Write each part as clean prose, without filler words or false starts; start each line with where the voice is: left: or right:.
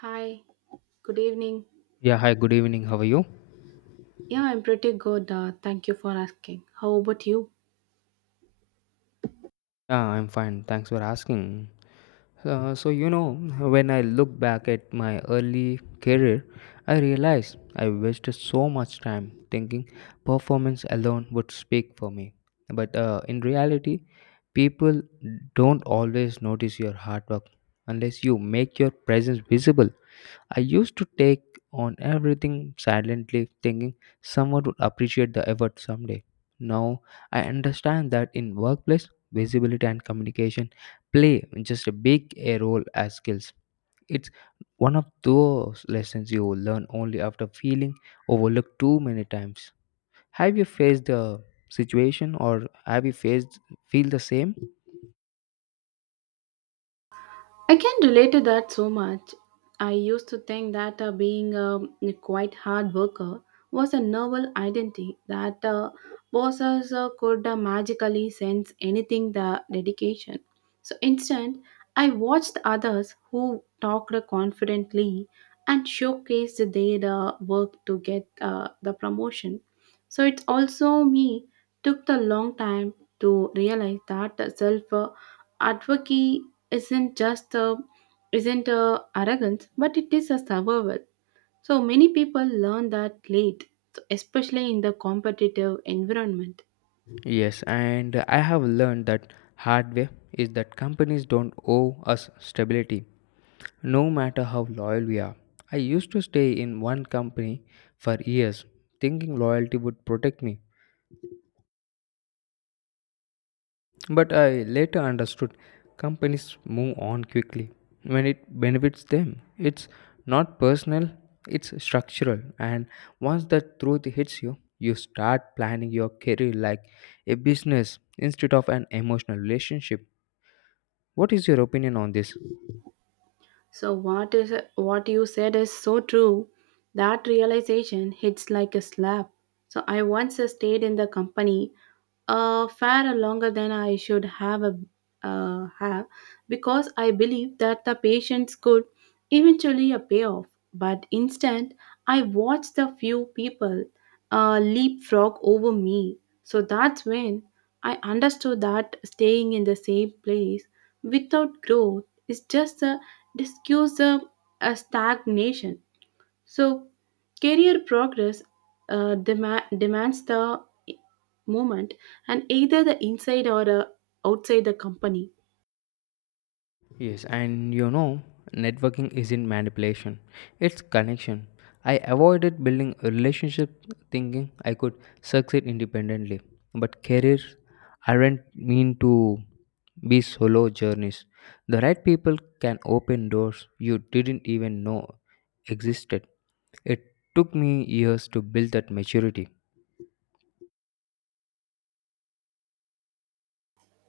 right: Hi, good evening.
left: Yeah, hi, good evening. How are you?
right: Yeah, I'm pretty good. Thank you for asking. How about you?
left: Yeah, I'm fine. Thanks for asking. Uh, so, you know, when I look back at my early career, I realized I wasted so much time thinking performance alone would speak for me. But in reality, people don't always notice your hard work unless you make your presence visible. I used to take on everything silently, thinking someone would appreciate the effort someday. Now I understand that in workplace, visibility and communication play just a big a role as skills. It's one of those lessons you learn only after feeling overlooked too many times. Have you faced the situation or have you faced feel the same?
right: I can relate to that so much. I used to think that being a quite hard worker was a novel identity that bosses could magically sense anything the dedication. So instead, I watched others who talked confidently and showcased their work to get the promotion. So it's also me took the long time to realize that self advocacy isn't just a isn't a arrogance but it is a survival, so many people learn that late, especially in the competitive environment.
left: Yes, and I have learned that hard way is that companies don't owe us stability. No matter how loyal we are, I used to stay in one company for years, thinking loyalty would protect me. But I later understood companies move on quickly when it benefits them. It's not personal, it's structural. And once that truth hits you, you start planning your career like a business instead of an emotional relationship. What is your opinion on this?
right: So what is what you said is so true. That realization hits like a slap. So I once stayed in the company far longer than I should have, because I believe that the patience could eventually a payoff. But instead, I watched the few people leapfrog over me. So that's when I understood that staying in the same place without growth is just a discuss a, a stagnation. So, career progress demands the movement, and either the inside or outside the company.
left: Yes, and you know, networking isn't manipulation, it's connection. I avoided building a relationship thinking I could succeed independently, but careers aren't mean to be solo journeys. The right people can open doors you didn't even know existed. It took me years to build that maturity.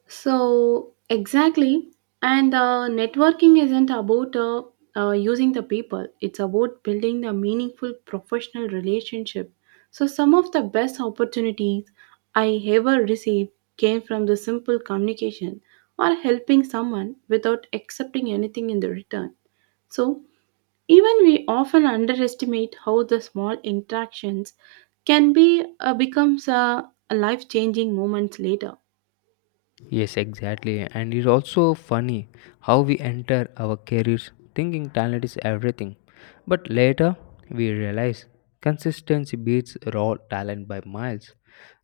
right: So, exactly. And networking isn't about using the people, it's about building the meaningful professional relationship. So, some of the best opportunities I ever received came from the simple communication or helping someone without accepting anything in the return. So, even we often underestimate how the small interactions can be becomes a life-changing moments later.
left: Yes, exactly. And it's also funny how we enter our careers thinking talent is everything. But later, we realize consistency beats raw talent by miles.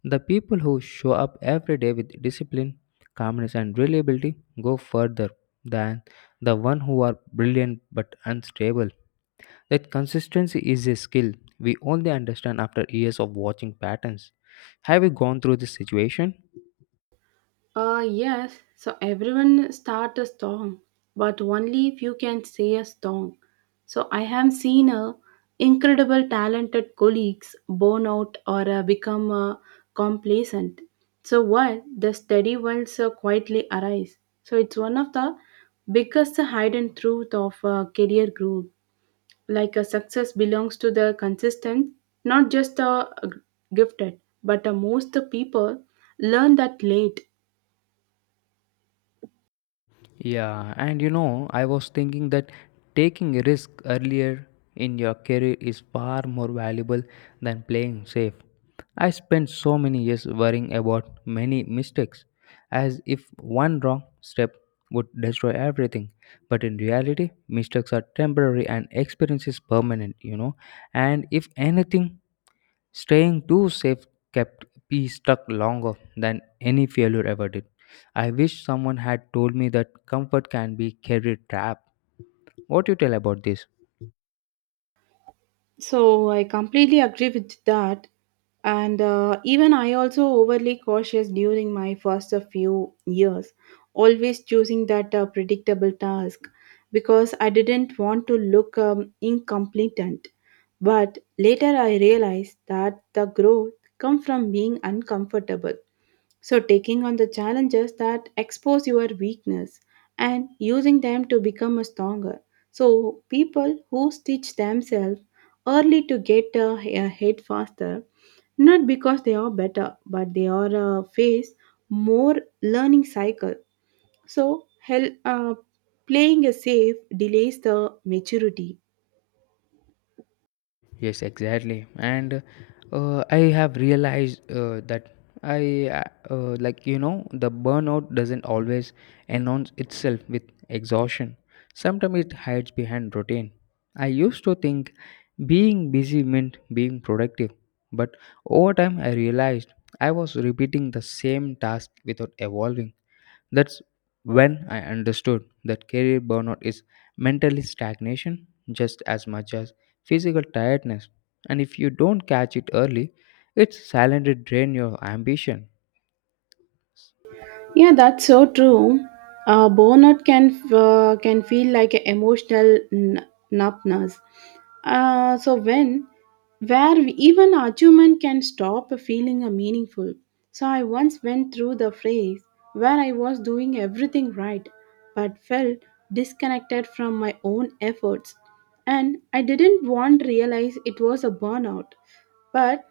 left: The people who show up every day with discipline, calmness, and reliability go further than the one who are brilliant but unstable. That consistency is a skill we only understand after years of watching patterns. Have you gone through this situation?
right: Yes, so everyone start a song, but only if you can say a song. So I have seen a incredible talented colleagues burn out or become complacent. So while the steady ones quietly arise. So it's one of the biggest hidden truth of career growth like a success belongs to the consistent, not just the gifted, but the most the people learn that late.
left: Yeah, and you know, I was thinking that taking a risk earlier in your career is far more valuable than playing safe. I spent so many years worrying about many mistakes, as if one wrong step would destroy everything. But in reality, mistakes are temporary and experience is permanent, you know. And if anything, staying too safe kept me stuck longer than any failure ever did. I wish someone had told me that comfort can be career trap. What do you tell about this?
right: I completely agree with that, and even I also overly cautious during my first few years, always choosing that predictable task because I didn't want to look incompetent. But later I realized that the growth come from being uncomfortable. So, taking on the challenges that expose your weakness and using them to become a stronger. So, people who stitch themselves early to get ahead faster, not because they are better, but they are face more learning cycle. So, playing a safe delays the maturity.
left: Yes, exactly. And I have realized that I, like, you know, the burnout doesn't always announce itself with exhaustion. Sometimes it hides behind routine. I used to think being busy meant being productive, but over time I realized I was repeating the same task without evolving. That's when I understood that career burnout is mentally stagnation just as much as physical tiredness. And if you don't catch it early, it's silently drain your ambition.
right: Yeah, that's so true. Burnout can feel like an emotional numbness. So when where even achievement can stop feeling a meaningful. So I once went through the phase where I was doing everything right, but felt disconnected from my own efforts, and I didn't want realize it was a burnout. But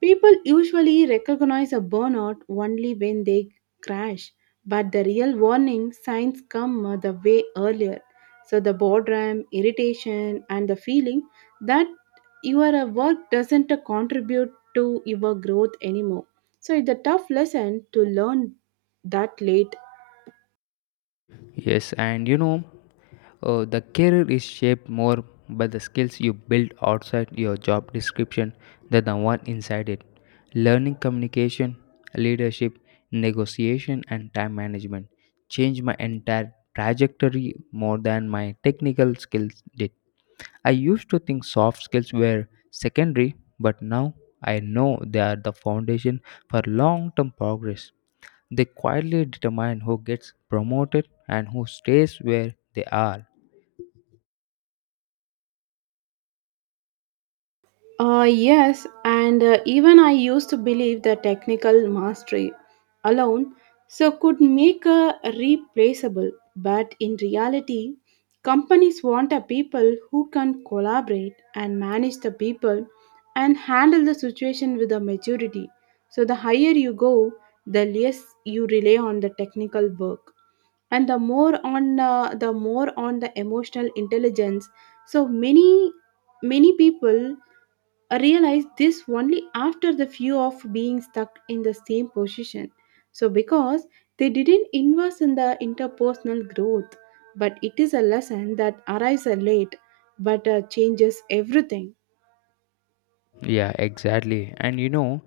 right: people usually recognize a burnout only when they crash, but the real warning signs come the way earlier. So, the boredom, irritation, and the feeling that your work doesn't contribute to your growth anymore. So, it's a tough lesson to learn that late.
left: Yes, and you know, oh, the career is shaped more by the skills you build outside your job description than the one inside it. Learning communication, leadership, negotiation, and time management changed my entire trajectory more than my technical skills did. I used to think soft skills were secondary, but now I know they are the foundation for long term progress. They quietly determine who gets promoted and who stays where they are.
right: Yes, and even I used to believe that technical mastery alone so could make a replaceable, but in reality, companies want a people who can collaborate and manage the people and handle the situation with a maturity. So the higher you go, the less you rely on the technical work and the more on the emotional intelligence, so many many people I realized this only after the fear of being stuck in the same position. So, because they didn't invest in the interpersonal growth, but it is a lesson that arrives late but changes everything.
left: Yeah, exactly. And you know,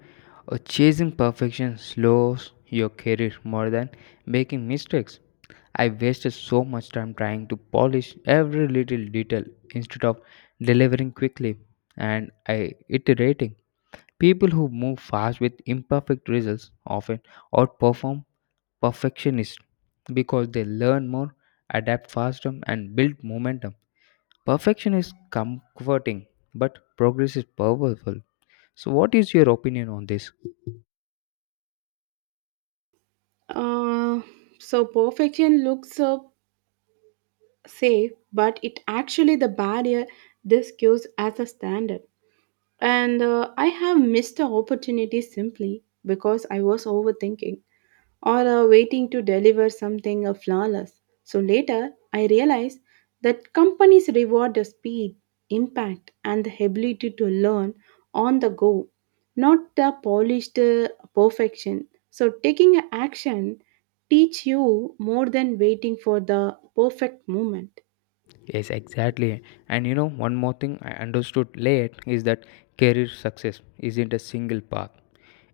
left: uh, Chasing perfection slows your career more than making mistakes. I wasted so much time trying to polish every little detail instead of delivering quickly and I iterating. People who move fast with imperfect results often outperform perfectionists because they learn more, adapt faster, and build momentum. Perfection is comforting, but progress is powerful. So, what is your opinion on this?
right: Uh, so, perfection looks safe, but it actually the barrier this gives as a standard. And I have missed the opportunity simply because I was overthinking, or waiting to deliver something flawless. So later, I realized that companies reward the speed, impact, and the ability to learn on the go, not the polished perfection. So taking a action teach you more than waiting for the perfect moment.
left: Yes, exactly. And you know, one more thing I understood late is that career success isn't a single path,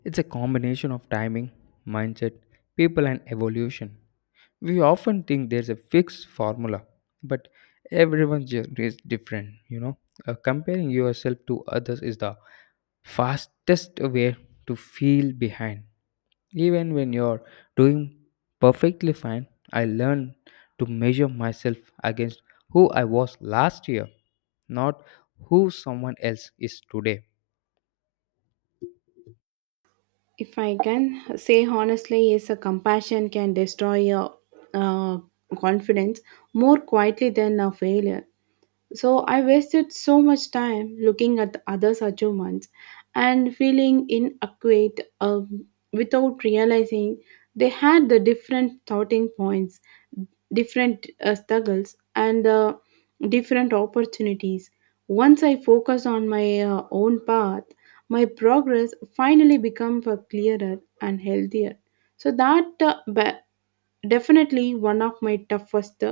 left: it's a combination of timing, mindset, people, and evolution. We often think there's a fixed formula, but everyone's journey is different, you know. Comparing yourself to others is the fastest way to feel behind even when you're doing perfectly fine. I learn to measure myself against who I was last year, not who someone else is today.
right: If I can say honestly, is a compassion can destroy your uh, confidence more quietly than a failure. So I wasted so much time looking at the others' achievements and feeling inadequate without realizing they had the different starting points, different struggles, and different opportunities. Once I focused on my own path, my progress finally became clearer and healthier. So that definitely one of my toughest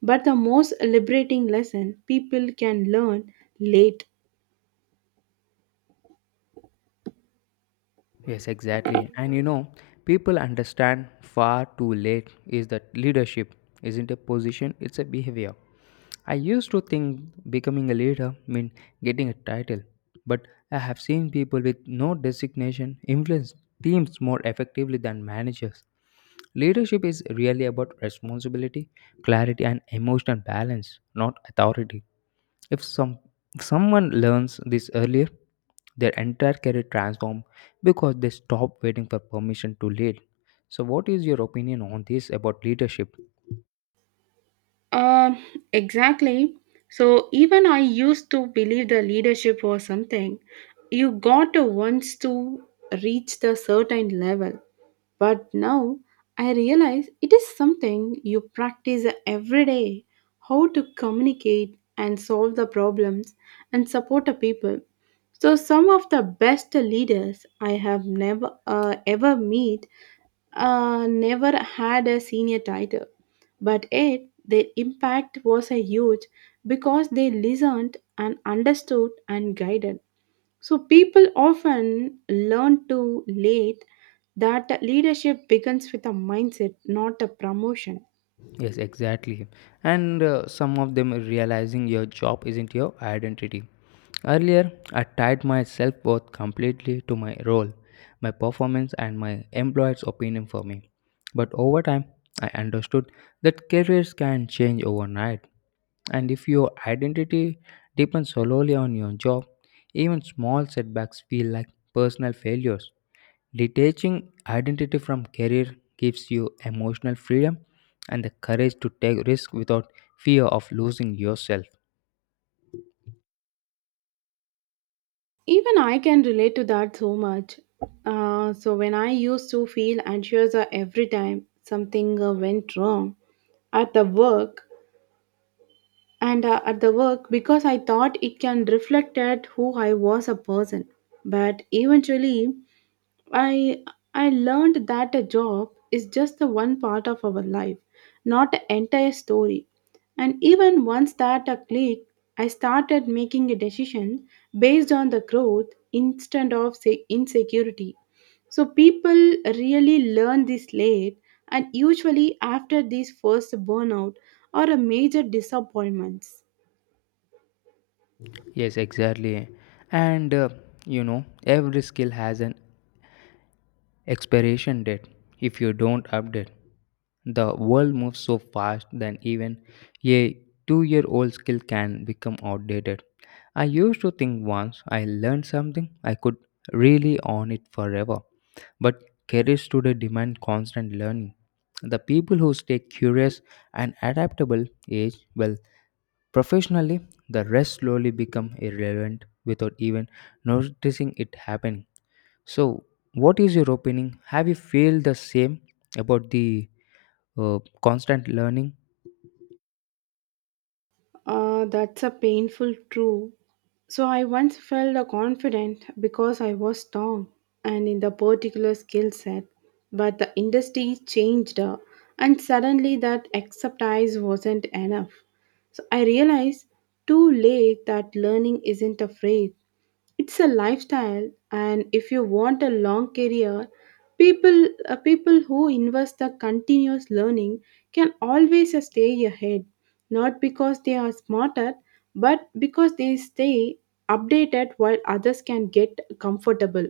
right: but the most liberating lesson people can learn late.
left: Yes, exactly. And you know, people understand far too late is that leadership isn't a position, it's a behavior. I used to think becoming a leader meant getting a title, but I have seen people with no designation influence teams more effectively than managers. Leadership is really about responsibility, clarity, and emotional balance, not authority. If some if someone learns this earlier, their entire career transform because they stop waiting for permission to lead. So, what is your opinion on this about leadership?
right: Um, exactly. So even I used to believe the leadership was something you got to once to reach the certain level. But now I realize it is something you practice every day, how to communicate and solve the problems and support the people. So some of the best leaders I have never ever meet never had a senior title, but yet their impact was a huge because they listened and understood and guided. So people often learn too late that leadership begins with a mindset, not a promotion.
left: Yes, exactly. And some of them realizing your job isn't your identity. Earlier, I tied my self worth completely to my role, my performance, and my employer's opinion for me. But over time, I understood that careers can change overnight. And if your identity depends solely on your job, even small setbacks feel like personal failures. Detaching identity from career gives you emotional freedom and the courage to take risk without fear of losing yourself.
right: Even I can relate to that so much. So when I used to feel anxious every time something went wrong at the work, and at the work because I thought it can reflect at who I was a person. But eventually, I I learned that a job is just the one part of our life, not the entire story. And even once that a click, I started making a decision based on the growth instead of say insecurity. So people really learn this late, and usually after these first burnout or a major disappointments.
left: Yes, exactly. And uh, every skill has an expiration date if you don't update. The world moves so fast that even a 2-year old skill can become outdated. I used to think once I learned something, I could really own it forever. But careers today demand constant learning. The people who stay curious and adaptable age well professionally, the rest slowly become irrelevant without even noticing it happening. So, what is your opinion? Have you feel the same about the constant learning?
right: That's a painful truth. So I once felt confident because I was strong and in the particular skill set, but the industry changed and suddenly that expertise wasn't enough. So I realized too late that learning isn't a phrase, it's a lifestyle, and if you want a long career, people who invest the continuous learning can always stay ahead. Not because they are smarter, but because they stay updated while others can get comfortable.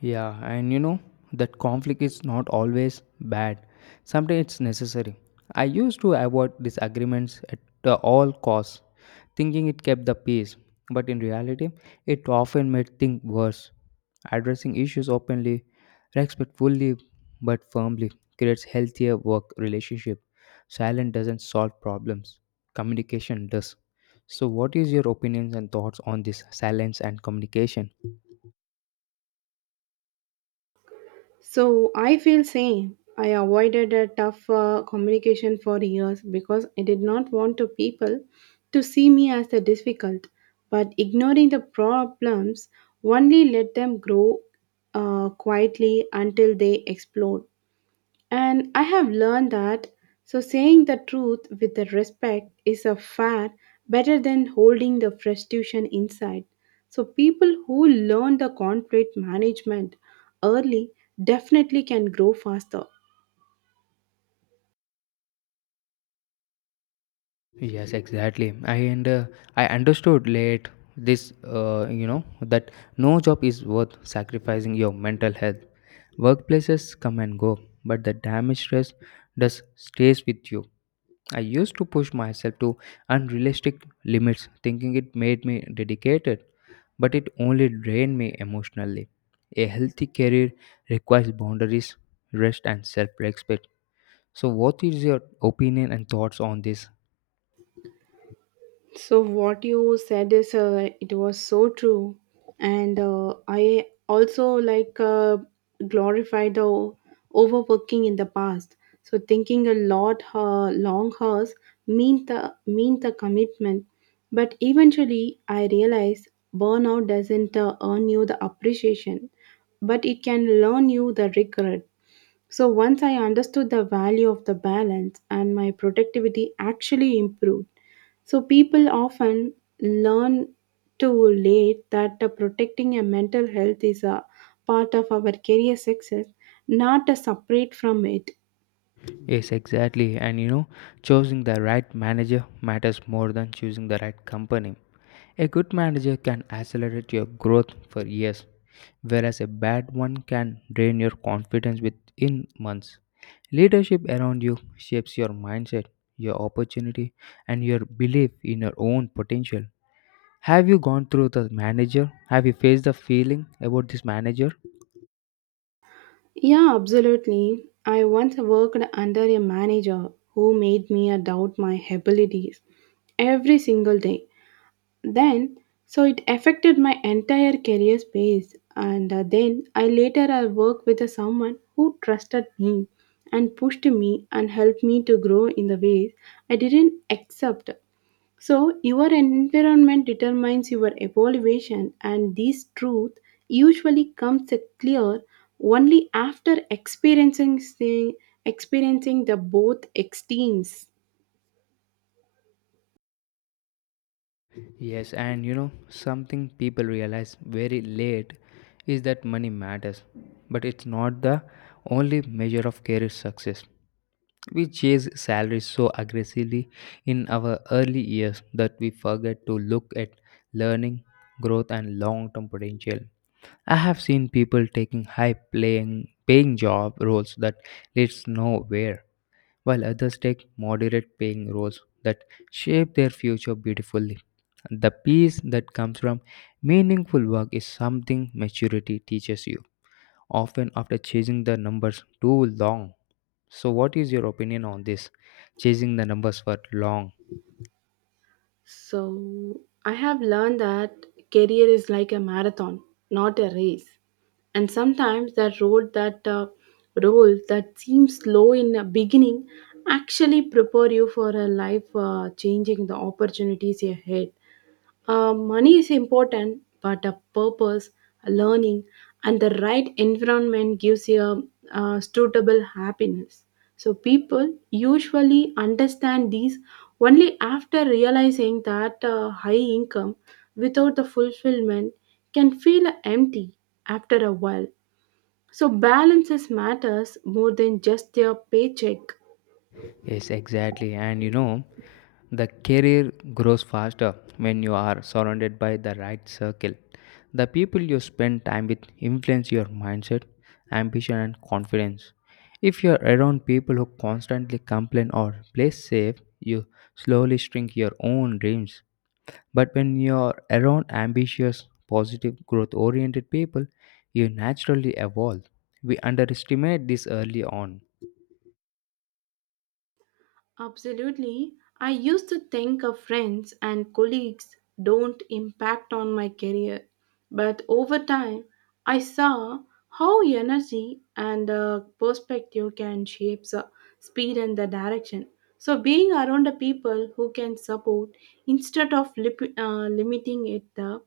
left: Yeah, and you know that conflict is not always bad. Sometimes it's necessary. I used to avoid disagreements at all costs, thinking it kept the peace, but in reality, it often made things worse. Addressing issues openly, respectfully but firmly creates healthier work relationship. Silence doesn't solve problems. Communication does. So what is your opinions and thoughts on this silence and communication?
right: So I feel same. I avoided a tough communication for years because I did not want to people to see me as the difficult. But ignoring the problems only let them grow quietly until they explode. And I have learned that so saying the truth with the respect is a far better than holding the frustration inside. So people who learn the conflict management early definitely can grow faster.
left: Yes, exactly. I understood late this, that no job is worth sacrificing your mental health. Workplaces come and go, but the damage stress does stays with you. I used to push myself to unrealistic limits, thinking it made me dedicated, but it only drained me emotionally. A healthy career requires boundaries, rest, and self-respect. So, what is your opinion and thoughts on this?
right: So what you said is it was so true, and I also like glorify the overworking in the past. So thinking a lot long hours mean the commitment, but eventually I realize burnout doesn't earn you the appreciation, but it can learn you the regret. So once I understood the value of the balance, and my productivity actually improved. So people often learn too late that protecting your mental health is a part of our career success, not a separate from it.
left: Yes, exactly. And you know, choosing the right manager matters more than choosing the right company. A good manager can accelerate your growth for years, whereas a bad one can drain your confidence within months. Leadership around you shapes your mindset, your opportunity, and your belief in your own potential. Have you gone through the manager? Have you faced the feeling about this manager?
right: Yeah, absolutely. I once worked under a manager who made me doubt my abilities every single day. Then so it affected my entire career space, and then I later I worked with someone who trusted me and pushed me and helped me to grow in the ways I didn't accept. So your environment determines your evaluation, and this truth usually comes clear only after experiencing the both extremes.
left: Yes, and you know, something people realize very late is that money matters, but it's not the only measure of career success. We chase salaries so aggressively in our early years that we forget to look at learning, growth, and long term potential. I have seen people taking high playing, paying job roles that leads nowhere while others take moderate paying roles that shape their future beautifully. The peace that comes from meaningful work is something maturity teaches you, often after chasing the numbers too long. So, what is your opinion on this? Chasing the numbers for long.
right: So I have learned that career is like a marathon, not a race. And sometimes that road that role that seems slow in the beginning actually prepare you for a life changing the opportunities ahead. Money is important, but a purpose, a learning, and the right environment gives you suitable happiness. So people usually understand these only after realizing that high income without the fulfillment can feel empty after a while. So balances matters more than just their paycheck.
left: Yes, exactly, and you know, the career grows faster when you are surrounded by the right circle. The people you spend time with influence your mindset, ambition, and confidence. If you're around people who constantly complain or play safe, you slowly shrink your own dreams. But when you're around ambitious, positive, growth oriented people, you naturally evolve. We underestimate this early on.
right: Absolutely. I used to think of friends and colleagues don't impact on my career, but over time I saw how energy and perspective can shape the speed and the direction. So being around the people who can support instead of limiting it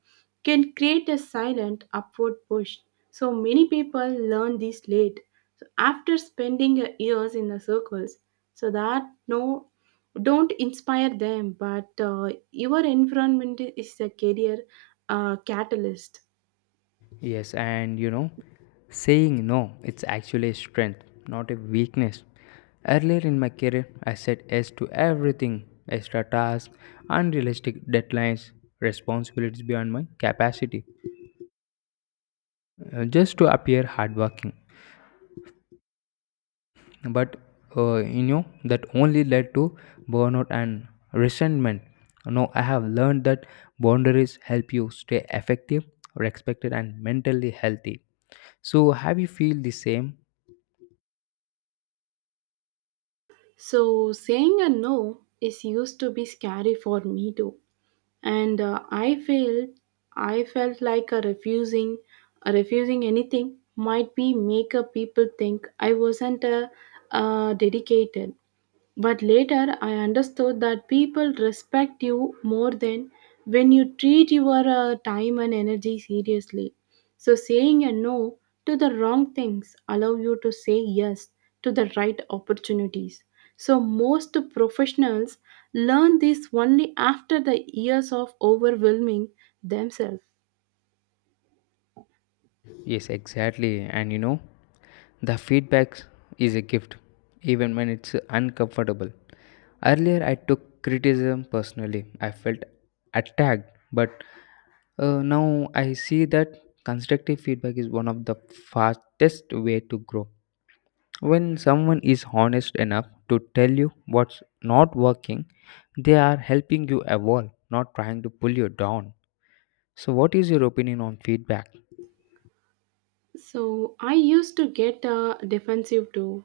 right: can create a silent upward push. So many people learn this late. So after spending years in the circles so that no don't inspire them, but your environment is a career catalyst.
left: Yes, and you know, saying no, it's actually a strength, not a weakness. Earlier in my career, I said yes to everything extra tasks, unrealistic deadlines, responsibilities beyond my capacity, just to appear hardworking. But that only led to burnout and resentment. Now, I have learned that boundaries help you stay effective, respected, and mentally healthy. So, have you feel the same?
right: So saying a no is used to be scary for me too, and I felt like a refusing anything might be make a people think I wasn't dedicated. But later I understood that people respect you more than when you treat your time and energy seriously. So saying a no to the wrong things allow you to say yes to the right opportunities. So most professionals learn this only after the years of overwhelming themselves.
left: Yes, exactly. And you know, the feedback is a gift, even when it's uncomfortable. Earlier, I took criticism personally. I felt attacked, but now I see that constructive feedback is one of the fastest way to grow. When someone is honest enough to tell you what's not working, they are helping you evolve, not trying to pull you down. So, what is your opinion on feedback?
right: So I used to get defensive too,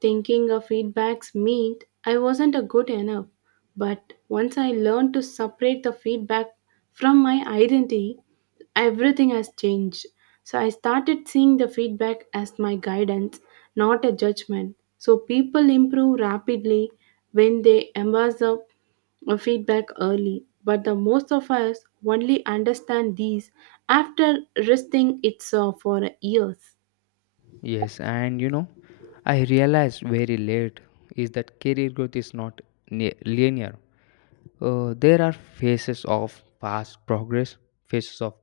right: thinking feedbacks meant I wasn't a good enough. But once I learned to separate the feedback from my identity, everything has changed. So I started seeing the feedback as my guidance, not a judgment. So people improve rapidly when they embrace the feedback early, but the most of us only understand these after resting it for years.
left: Yes, and you know, I realized very late is that career growth is not linear. There are phases of fast progress, phases of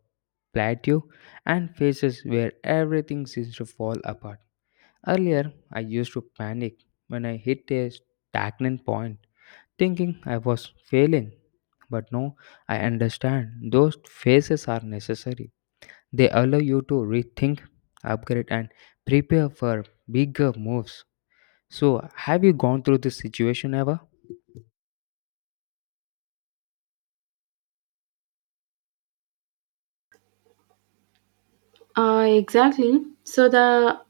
left: plateau, and phases where everything seems to fall apart. Earlier, I used to panic when I hit a stagnant point, thinking I was failing. But now I understand those phases are necessary. They allow you to rethink, upgrade, and prepare for bigger moves. So, have you gone through this situation ever?
right: Exactly. So the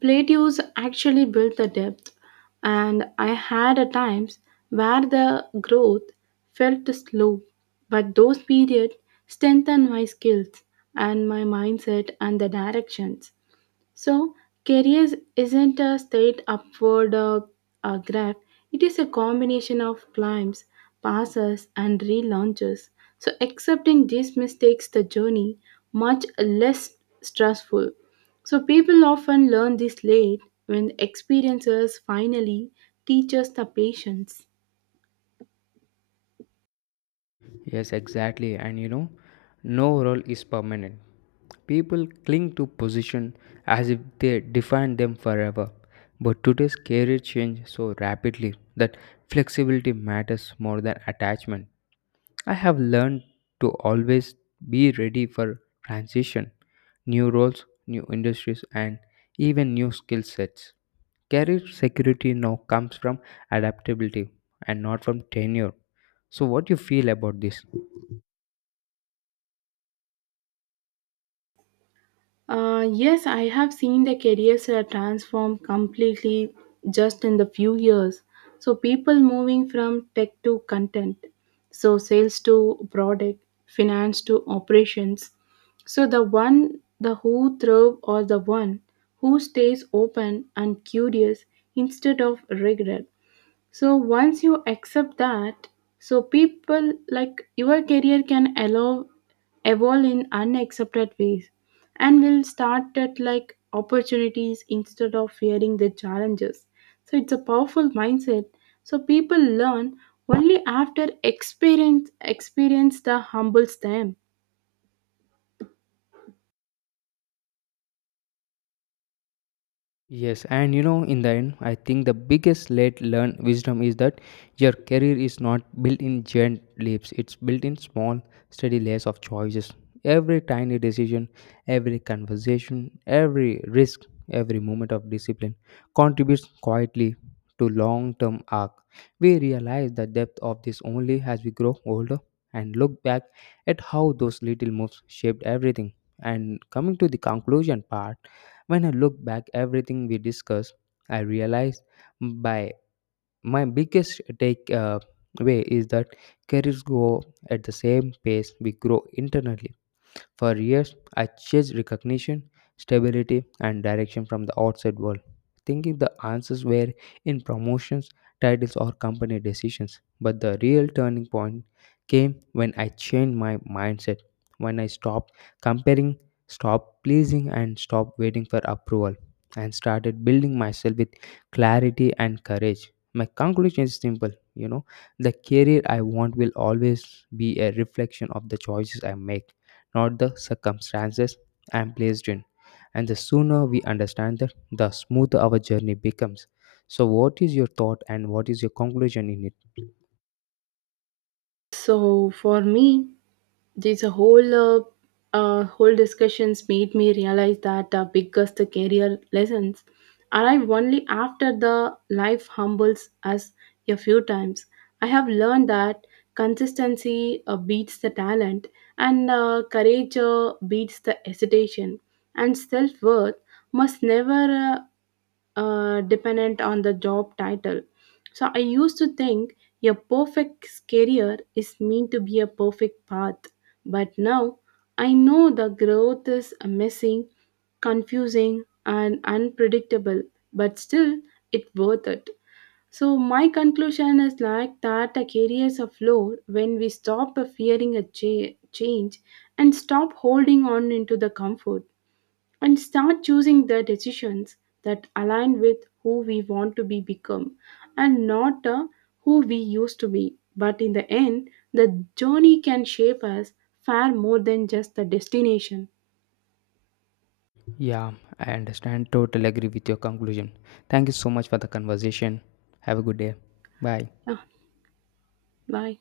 right: plateaus actually built the depth, and I had at times where the growth felt slow, but those periods strengthened my skills and my mindset and the directions. So, careers isn't a straight upward graph, it is a combination of climbs, passes, and relaunches. So, accepting this mistakes the journey much less stressful. So, people often learn this late when experiences finally teach us the patience.
left: Yes, exactly. And you know, no role is permanent. People cling to position as if they define them forever. But today's career change so rapidly that flexibility matters more than attachment. I have learned to always be ready for transition, new roles, new industries, and even new skill sets. Career security now comes from adaptability and not from tenure. So, what do you feel about this?
right: Yes, I have seen the careers transform completely just in the few years. So people moving from tech to content, so sales to product, finance to operations. So the one the who thrive or the one who stays open and curious instead of regret. So once you accept that, so people like your career can allow evolve in unaccepted ways and will start at like opportunities instead of fearing the challenges. So it's a powerful mindset, so people learn only after experience the humbles them.
left: Yes, and you know, in the end, I think the biggest late learned wisdom is that your career is not built in giant leaps, it's built in small, steady layers of choices. Every tiny decision, every conversation, every risk, every moment of discipline contributes quietly to long term arc. We realize the depth of this only as we grow older and look back at how those little moves shaped everything. And coming to the conclusion part, when I look back everything we discussed, I realize by my biggest take way is that careers grow at the same pace we grow internally. For years, I chased recognition, stability, and direction from the outside world, thinking the answers were in promotions, titles, or company decisions. But the real turning point came when I changed my mindset, when I stopped comparing, stopped pleasing, and stopped waiting for approval, and started building myself with clarity and courage. My conclusion is simple, you know, the career I want will always be a reflection of the choices I make, not the circumstances I am placed in. And the sooner we understand that, the smoother our journey becomes. So, what is your thought and what is your conclusion in it?
right: So for me, this whole discussions made me realize that the biggest career lessons arrive only after the life humbles us a few times. I have learned that consistency beats the talent, and courage beats the hesitation, and self worth must never uh, dependent on the job title. So I used to think a perfect career is meant to be a perfect path, but now I know the growth is messy, confusing, and unpredictable, but still it's worth it. So my conclusion is like that a career is a floor when we stop fearing a change and stop holding on into the comfort and start choosing the decisions that align with who we want to be become, and not who we used to be, but in the end the journey can shape us far more than just the destination.
left: Yeah, I understand. Totally agree with your conclusion. Thank you so much for the conversation. Have a good day. Bye.
right: Ah, bye.